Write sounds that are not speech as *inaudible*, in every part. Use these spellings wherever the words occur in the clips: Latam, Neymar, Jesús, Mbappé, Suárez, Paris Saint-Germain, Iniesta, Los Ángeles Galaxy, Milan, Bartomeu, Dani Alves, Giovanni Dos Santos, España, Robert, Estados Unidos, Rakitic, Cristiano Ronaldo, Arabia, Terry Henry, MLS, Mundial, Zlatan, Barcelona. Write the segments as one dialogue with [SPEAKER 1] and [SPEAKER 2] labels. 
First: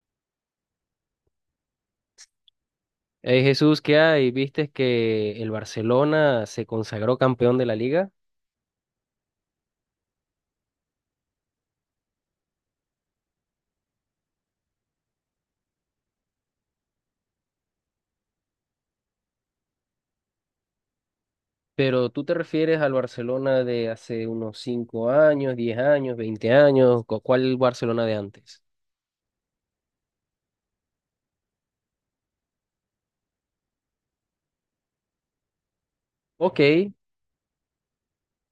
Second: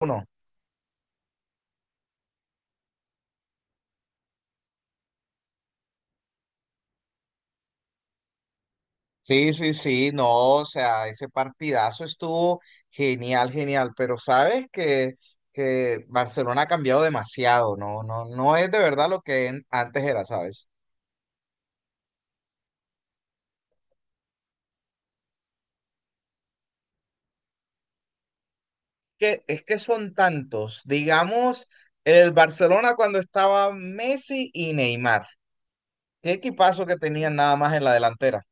[SPEAKER 1] Uno.
[SPEAKER 2] Hey Jesús, ¿qué hay? ¿Viste que el Barcelona se consagró campeón de la liga?
[SPEAKER 1] Sí, sí, sí, no, o sea, ese partidazo estuvo genial, genial, pero sabes que Barcelona ha cambiado demasiado, no, no, no es de verdad lo que antes era, ¿sabes?
[SPEAKER 2] Pero tú te refieres al Barcelona de hace unos 5 años, 10 años, 20 años, ¿cuál Barcelona de antes?
[SPEAKER 1] Que, es que son tantos, digamos, el Barcelona cuando estaba Messi y Neymar, qué equipazo
[SPEAKER 2] Ok,
[SPEAKER 1] que tenían nada más en la delantera.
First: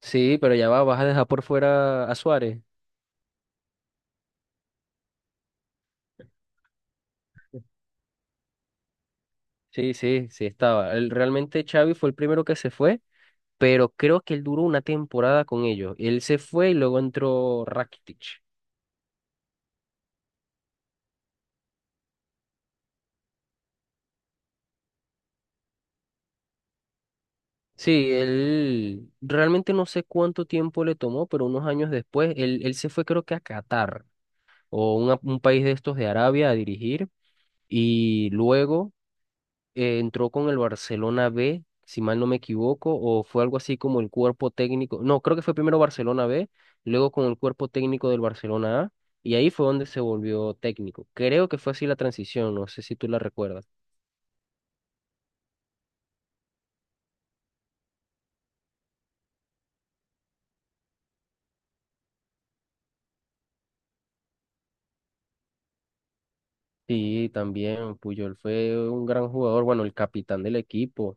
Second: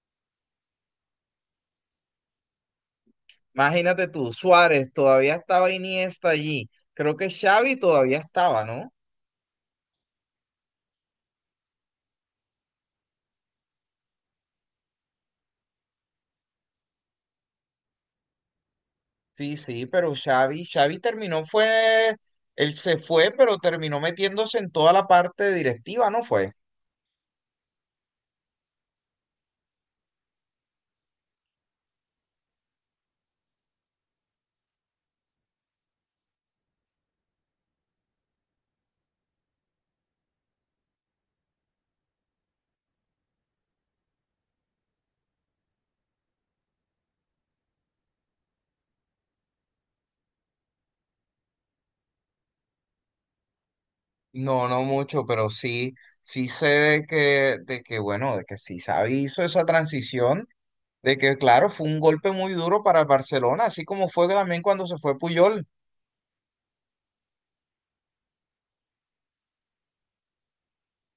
[SPEAKER 2] sí, pero ya va, vas a dejar por fuera a Suárez.
[SPEAKER 1] Imagínate tú, Suárez, todavía estaba Iniesta allí, creo que Xavi todavía estaba, ¿no?
[SPEAKER 2] Sí, sí, sí estaba. Realmente Xavi fue el primero que se fue, pero creo que él duró una temporada con ellos. Él se fue y luego entró Rakitic.
[SPEAKER 1] Sí, sí, pero Xavi terminó fue, él se fue, pero terminó metiéndose en toda la parte directiva, ¿no fue?
[SPEAKER 2] Sí, él realmente no sé cuánto tiempo le tomó, pero unos años después, él se fue creo que a Qatar o un país de estos de Arabia a dirigir y luego entró con el Barcelona B, si mal no me equivoco, o fue algo así como el cuerpo técnico, no, creo que fue primero Barcelona B, luego con el cuerpo técnico del Barcelona A y ahí fue donde se volvió técnico. Creo que fue así la transición, no sé si tú la recuerdas.
[SPEAKER 1] No, no mucho, pero sí, sí sé bueno, de que sí Xavi hizo esa transición, de que, claro, fue un golpe muy duro para el Barcelona, así como fue también cuando se fue Puyol.
[SPEAKER 2] Sí, también Puyol fue un gran jugador, bueno, el capitán del equipo.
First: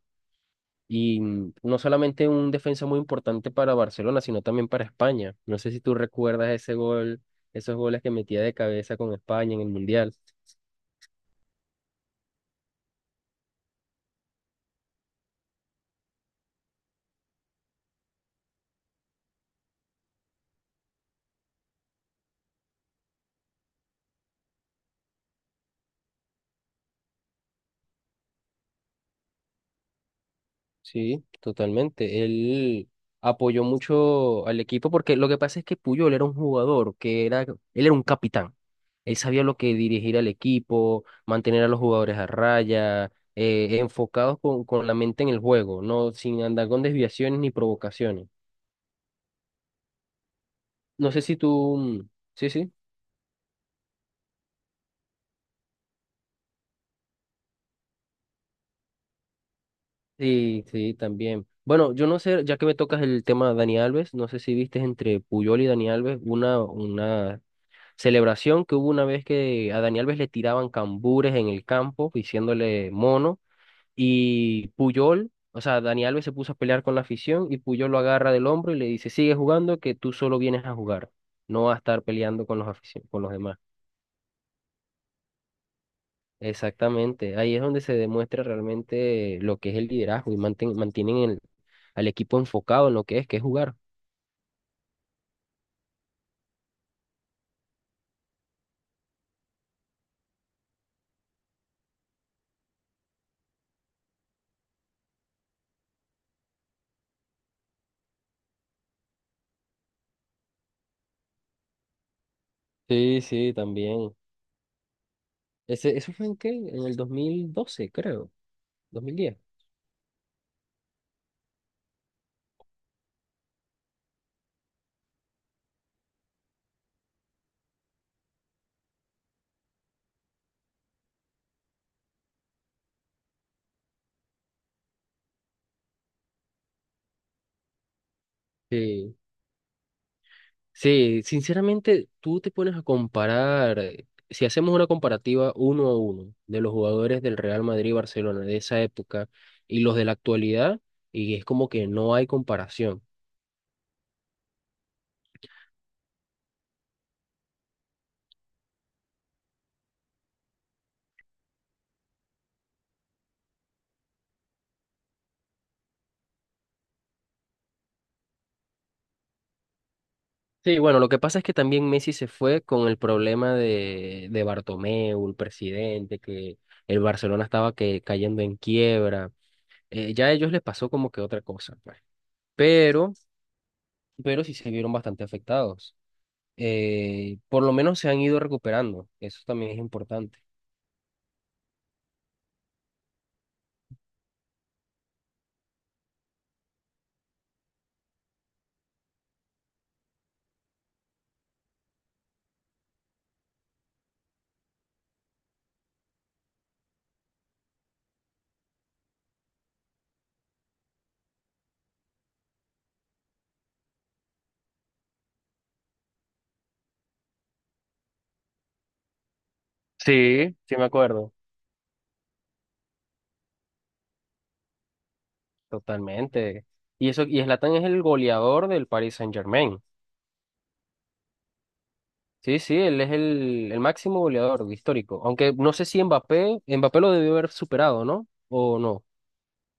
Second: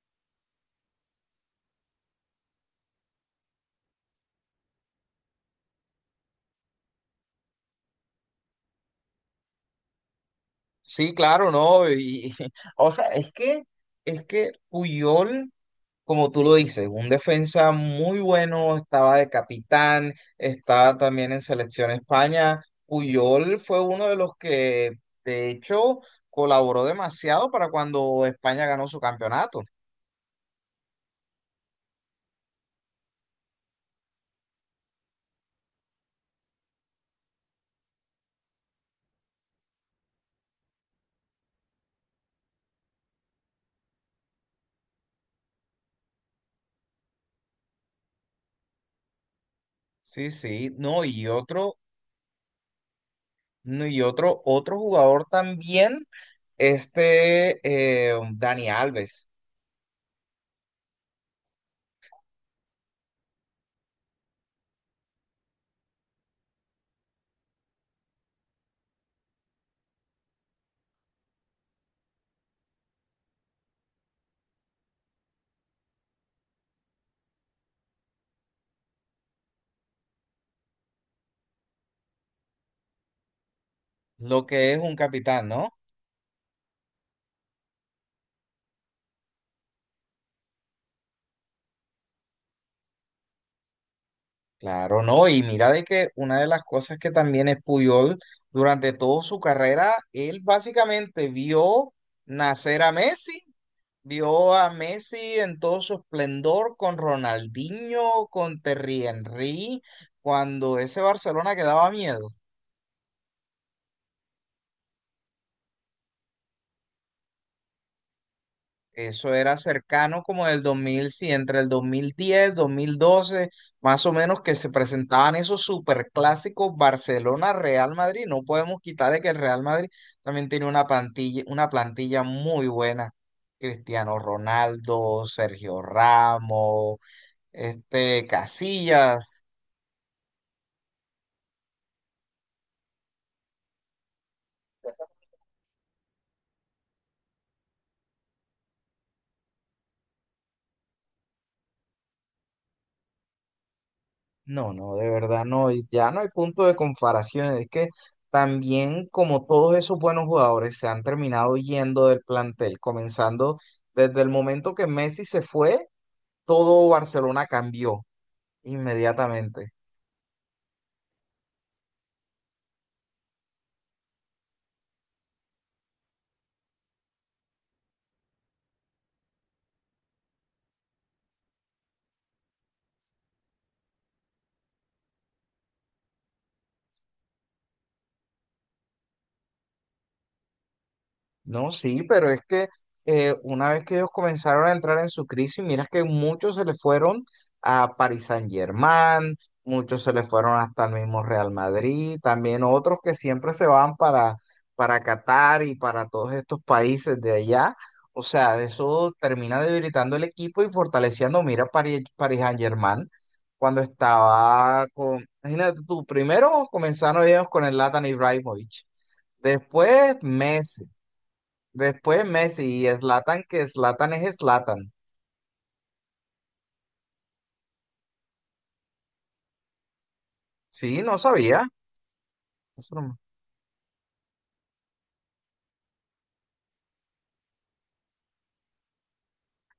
[SPEAKER 2] Y no solamente un defensa muy importante para Barcelona, sino también para España. No sé si tú recuerdas ese gol, esos goles que metía de cabeza con España en el Mundial.
[SPEAKER 1] Sí, claro, no, y, *laughs* o sea, es que Puyol como tú lo dices, un defensa muy bueno, estaba de capitán, estaba también en Selección España. Puyol fue uno de los que, de hecho, colaboró demasiado para cuando España ganó su campeonato.
[SPEAKER 2] Sí, totalmente. Él apoyó mucho al equipo porque lo que pasa es que Puyol era un jugador que era, él era un capitán. Él sabía lo que dirigir al equipo, mantener a los jugadores a raya, enfocados con la mente en el juego, no sin andar con desviaciones ni provocaciones.
[SPEAKER 1] Sí, sí, no,
[SPEAKER 2] No sé si tú, sí, sí.
[SPEAKER 1] no, y otro jugador también, este Dani Alves,
[SPEAKER 2] Sí, sí, también. Bueno, yo no sé, ya que me tocas el tema de Dani Alves, no sé si viste entre Puyol y Dani Alves una celebración que hubo una vez que a Dani Alves le tiraban cambures en el campo, diciéndole mono, y Puyol, o sea, Dani Alves se puso a pelear con la afición y Puyol lo agarra del hombro y le dice, sigue jugando, que tú solo vienes a jugar, no a estar peleando con los con los demás.
[SPEAKER 1] lo que es un capitán, ¿no?
[SPEAKER 2] Exactamente, ahí es donde se demuestra realmente lo que es el liderazgo y mantienen al equipo enfocado en lo que es jugar.
[SPEAKER 1] Claro, no, y mira de que una de las cosas que también es Puyol, durante toda su carrera, él básicamente vio nacer a Messi, vio a Messi en todo su esplendor con Ronaldinho, con Terry Henry, cuando ese Barcelona que daba miedo.
[SPEAKER 2] Sí, sí, también. Ese, ¿eso fue en qué? En el 2012 creo, dos mil
[SPEAKER 1] Eso
[SPEAKER 2] diez
[SPEAKER 1] era cercano como del dos mil, sí, entre el 2010, 2012 más o menos, que se presentaban esos superclásicos Barcelona-Real Madrid. No podemos quitarle que el Real Madrid también tiene una plantilla muy buena. Cristiano Ronaldo, Sergio Ramos, este,
[SPEAKER 2] Sí.
[SPEAKER 1] Casillas.
[SPEAKER 2] Sí, sinceramente, tú te pones a comparar, si hacemos una comparativa uno a uno de los jugadores del Real Madrid y Barcelona de esa época y los de la actualidad, y es como que no hay comparación.
[SPEAKER 1] No, no, de verdad no, y ya no hay punto de comparación, es que también como todos esos buenos jugadores se han terminado yendo del plantel, comenzando desde el momento que Messi se fue, todo Barcelona cambió inmediatamente.
[SPEAKER 2] Sí, bueno, lo que pasa es que también Messi se fue con el problema de Bartomeu, el presidente, que el Barcelona estaba que, cayendo en quiebra. Ya a ellos les pasó como que otra cosa, pues. Pero, pero sí se vieron bastante afectados. Por lo menos se han ido recuperando. Eso también es importante.
[SPEAKER 1] No, sí, pero es que una vez que ellos comenzaron a entrar en su crisis, miras que muchos se le fueron a Paris Saint-Germain, muchos se le fueron hasta el mismo Real Madrid, también otros que siempre se van para, Qatar y para todos estos países de allá. O sea, eso termina debilitando el equipo y fortaleciendo. Mira, Paris Saint-Germain, cuando estaba con, imagínate tú, primero comenzaron ellos con el Zlatan Ibrahimovic. Después
[SPEAKER 2] Sí, sí me
[SPEAKER 1] Messi,
[SPEAKER 2] acuerdo.
[SPEAKER 1] Después Messi y Zlatan, que Zlatan es Zlatan.
[SPEAKER 2] Totalmente. Y eso, y Zlatan es el goleador del Paris Saint-Germain.
[SPEAKER 1] Sí, no sabía.
[SPEAKER 2] Sí, sí,
[SPEAKER 1] Eso
[SPEAKER 2] él es
[SPEAKER 1] no-
[SPEAKER 2] el máximo goleador histórico. Aunque no sé si Mbappé, Mbappé lo debió haber superado, ¿no? O no.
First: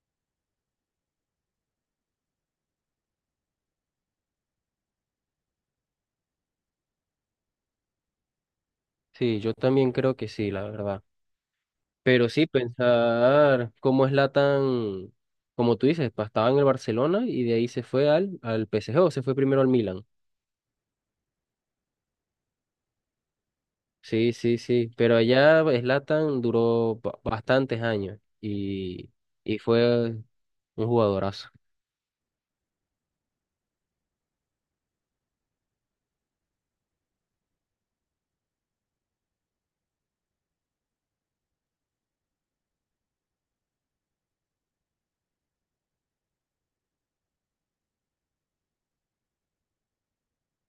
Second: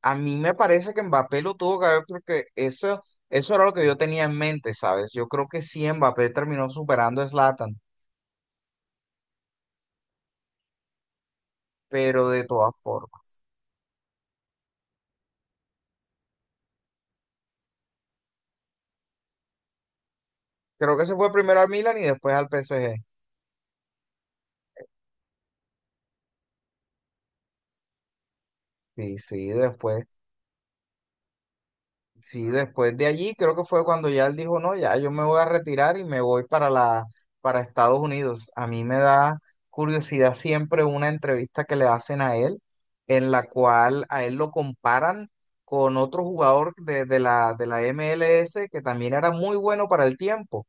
[SPEAKER 1] A mí me parece que Mbappé lo tuvo que haber porque eso era lo que yo tenía en mente, ¿sabes? Yo creo que sí, Mbappé terminó superando a Zlatan,
[SPEAKER 2] Sí, yo también creo que sí, la verdad.
[SPEAKER 1] pero
[SPEAKER 2] Pero
[SPEAKER 1] de
[SPEAKER 2] sí,
[SPEAKER 1] todas formas.
[SPEAKER 2] pensar cómo es Latan, como tú dices, estaba en el Barcelona y de ahí se fue al, al PSG o se fue primero al Milan.
[SPEAKER 1] Creo que se fue primero al Milan y después al PSG.
[SPEAKER 2] Sí, sí, sí. Pero allá Latan duró bastantes años y,
[SPEAKER 1] Sí, sí,
[SPEAKER 2] y
[SPEAKER 1] después.
[SPEAKER 2] fue un jugadorazo.
[SPEAKER 1] Sí, después de allí creo que fue cuando ya él dijo, no, ya yo me voy a retirar y me voy para Estados Unidos. A mí me da curiosidad siempre una entrevista que le hacen a él, en la cual a él lo comparan con otro jugador de la MLS, que también era muy bueno para el tiempo.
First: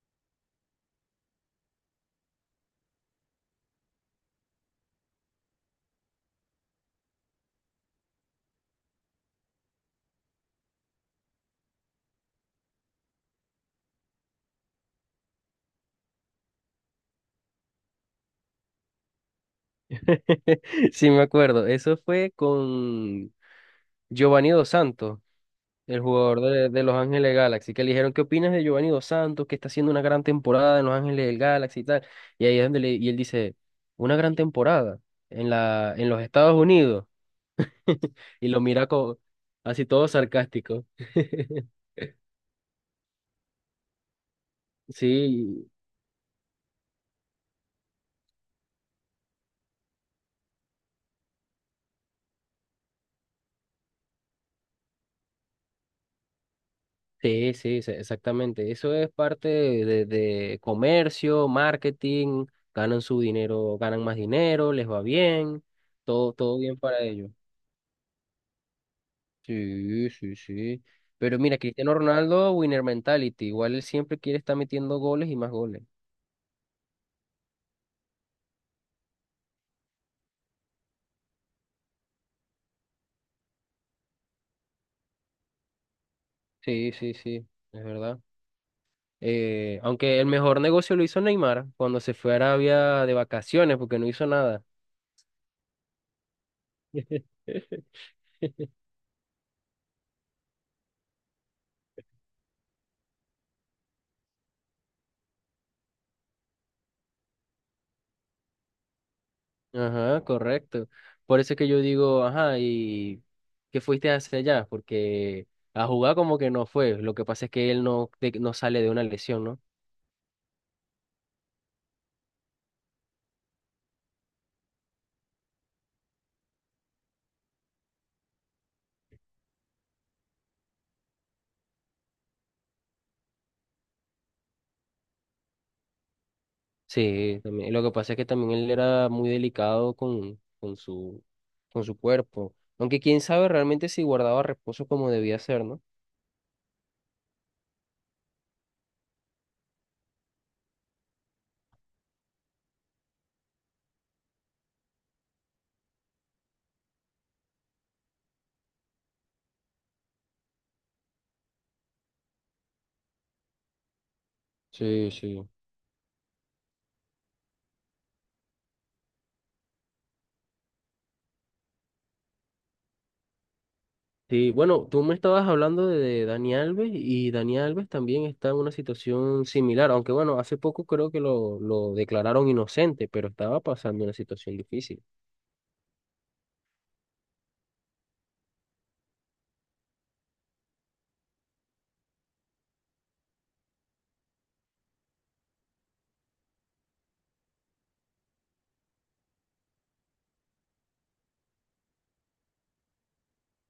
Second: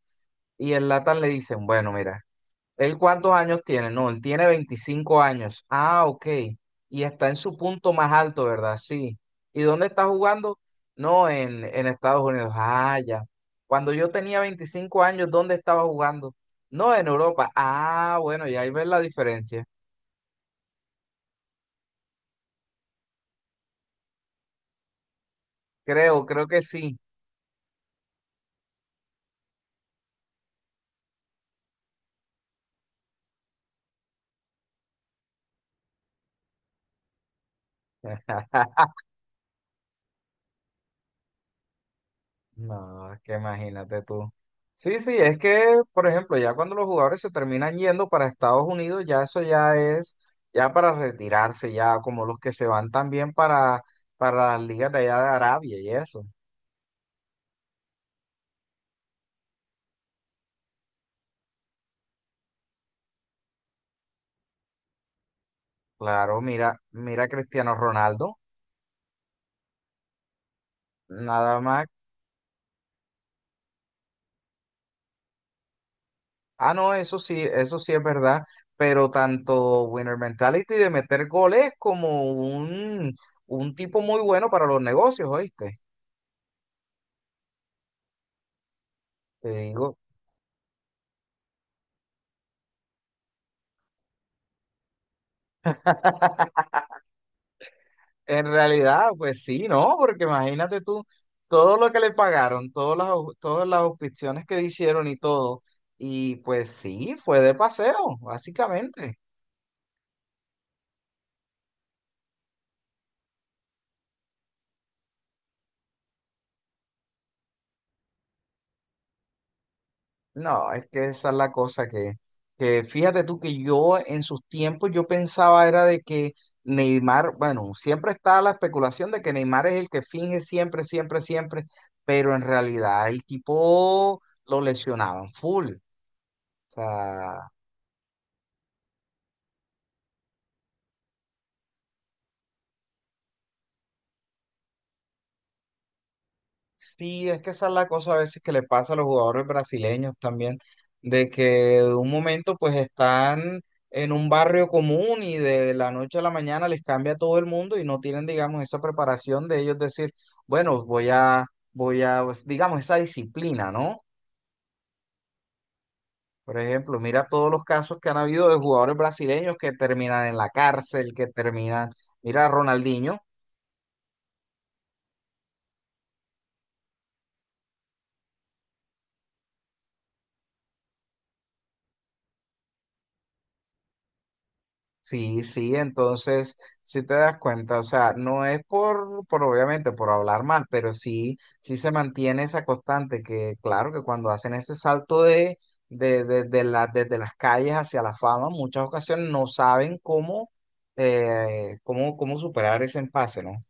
[SPEAKER 1] Y el Latam le dicen, bueno, mira. ¿Él cuántos años tiene? No, él tiene 25 años. Ah, ok. Y está en su punto más alto, ¿verdad? Sí. ¿Y dónde está jugando? No, en Estados Unidos. Ah, ya. Cuando yo tenía 25 años, ¿dónde estaba jugando? No, en Europa. Ah, bueno, y ahí ves la diferencia.
[SPEAKER 2] *laughs* Sí, me acuerdo. Eso fue con Giovanni Dos Santos. El
[SPEAKER 1] Creo,
[SPEAKER 2] jugador
[SPEAKER 1] creo que
[SPEAKER 2] de Los
[SPEAKER 1] sí.
[SPEAKER 2] Ángeles Galaxy, que le dijeron, ¿qué opinas de Giovanni Dos Santos, que está haciendo una gran temporada en Los Ángeles del Galaxy y tal? Y ahí es donde y él dice, una gran temporada en en los Estados Unidos. *laughs* Y lo
[SPEAKER 1] *laughs*
[SPEAKER 2] mira así todo sarcástico. *laughs*
[SPEAKER 1] No, es que imagínate tú. Sí, sí, es
[SPEAKER 2] Sí,
[SPEAKER 1] que, por ejemplo, ya cuando los jugadores se terminan yendo para Estados Unidos, ya eso ya es, ya para retirarse, ya como los que se van también para las ligas de allá de Arabia y eso.
[SPEAKER 2] sí, sí, sí, exactamente. Eso es parte de comercio, marketing, ganan su dinero, ganan más dinero, les va bien, todo,
[SPEAKER 1] Claro,
[SPEAKER 2] todo
[SPEAKER 1] mira,
[SPEAKER 2] bien para
[SPEAKER 1] mira a
[SPEAKER 2] ellos.
[SPEAKER 1] Cristiano Ronaldo,
[SPEAKER 2] Sí, sí, sí. Pero mira,
[SPEAKER 1] nada más.
[SPEAKER 2] Cristiano Ronaldo, winner mentality. Igual él siempre quiere estar metiendo goles y más goles.
[SPEAKER 1] Ah, no, eso sí es verdad, pero tanto Winner Mentality de meter goles como un tipo muy bueno para los negocios, ¿oíste?
[SPEAKER 2] Sí, sí, sí, es verdad.
[SPEAKER 1] Te digo.
[SPEAKER 2] Aunque el mejor negocio lo hizo Neymar cuando se fue a Arabia de vacaciones porque no hizo nada.
[SPEAKER 1] *laughs*
[SPEAKER 2] *laughs*
[SPEAKER 1] En realidad, pues sí, ¿no? Porque imagínate tú, todo lo que le pagaron, todas las auspiciones que le hicieron y todo, y pues sí, fue de paseo, básicamente.
[SPEAKER 2] Ajá, correcto. Por eso es que yo digo, ajá, ¿y qué fuiste hacia allá? Porque a jugar como que no fue. Lo que pasa es que él no, no sale de una lesión, ¿no?
[SPEAKER 1] No, es que esa es la cosa que fíjate tú que yo en sus tiempos yo pensaba era de que Neymar, bueno, siempre está la especulación de que Neymar es el que finge siempre, siempre, siempre, pero en realidad el tipo lo lesionaban full. O
[SPEAKER 2] Sí,
[SPEAKER 1] sea,
[SPEAKER 2] también. Lo que pasa es que también él era muy delicado con su cuerpo. Aunque quién sabe realmente si guardaba reposo como debía ser, ¿no?
[SPEAKER 1] sí, es que esa es la cosa a veces que le pasa a los jugadores brasileños también, de que de un momento pues están en un barrio común y de la noche a la mañana les cambia todo el mundo y no tienen, digamos, esa preparación de ellos decir, bueno, pues, digamos, esa disciplina, ¿no?
[SPEAKER 2] Sí, sí.
[SPEAKER 1] Por ejemplo, mira todos los casos que han habido de jugadores brasileños que terminan en la cárcel, que terminan, mira a Ronaldinho.
[SPEAKER 2] Sí, bueno, tú me estabas hablando de Dani Alves y Dani Alves también está en una situación similar, aunque bueno, hace poco creo que lo declararon inocente, pero estaba pasando una situación difícil.
[SPEAKER 1] Sí, sí, entonces, si te das cuenta, o sea, no es por, obviamente, por hablar mal, pero sí, sí se mantiene esa constante que, claro, que cuando hacen ese salto de, desde las calles hacia la fama, muchas ocasiones no saben cómo superar ese empase, ¿no?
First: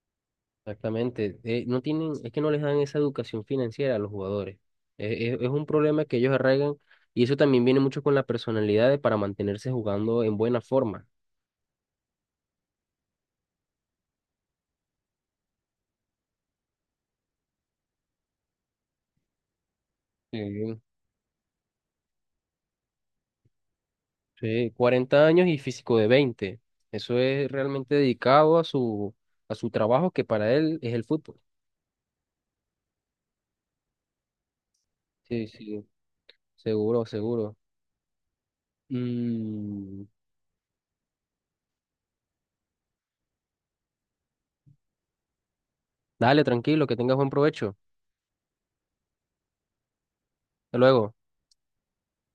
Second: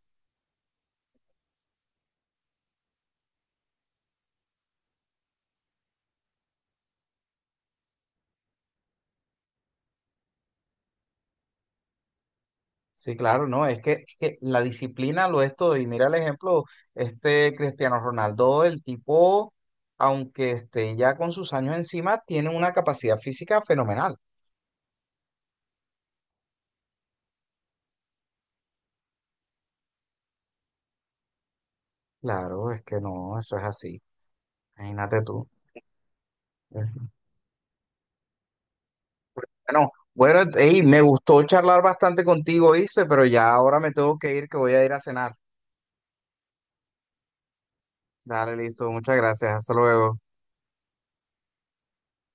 [SPEAKER 2] Exactamente. No tienen, es que no les dan esa educación financiera a los jugadores. Es un problema que ellos arraigan y eso también viene mucho con la personalidad de para mantenerse jugando en buena forma.
[SPEAKER 1] Sí, claro, no, es que la disciplina lo es todo. Y mira el ejemplo, este Cristiano Ronaldo, el tipo, aunque
[SPEAKER 2] Sí.
[SPEAKER 1] esté ya con sus años encima, tiene una capacidad física fenomenal.
[SPEAKER 2] Sí, 40 años y físico de 20. Eso es realmente dedicado a su trabajo que para él es el fútbol.
[SPEAKER 1] Claro, es que no, eso es así. Imagínate tú.
[SPEAKER 2] Sí, sí,
[SPEAKER 1] Es-
[SPEAKER 2] seguro, seguro.
[SPEAKER 1] Bueno,
[SPEAKER 2] Mm,
[SPEAKER 1] bueno, ey, me gustó charlar bastante contigo, Ice, pero ya ahora me tengo que ir, que voy a ir a cenar.
[SPEAKER 2] Dale, tranquilo, que tengas buen provecho.
[SPEAKER 1] Dale, listo, muchas gracias, hasta luego.
[SPEAKER 2] Hasta luego.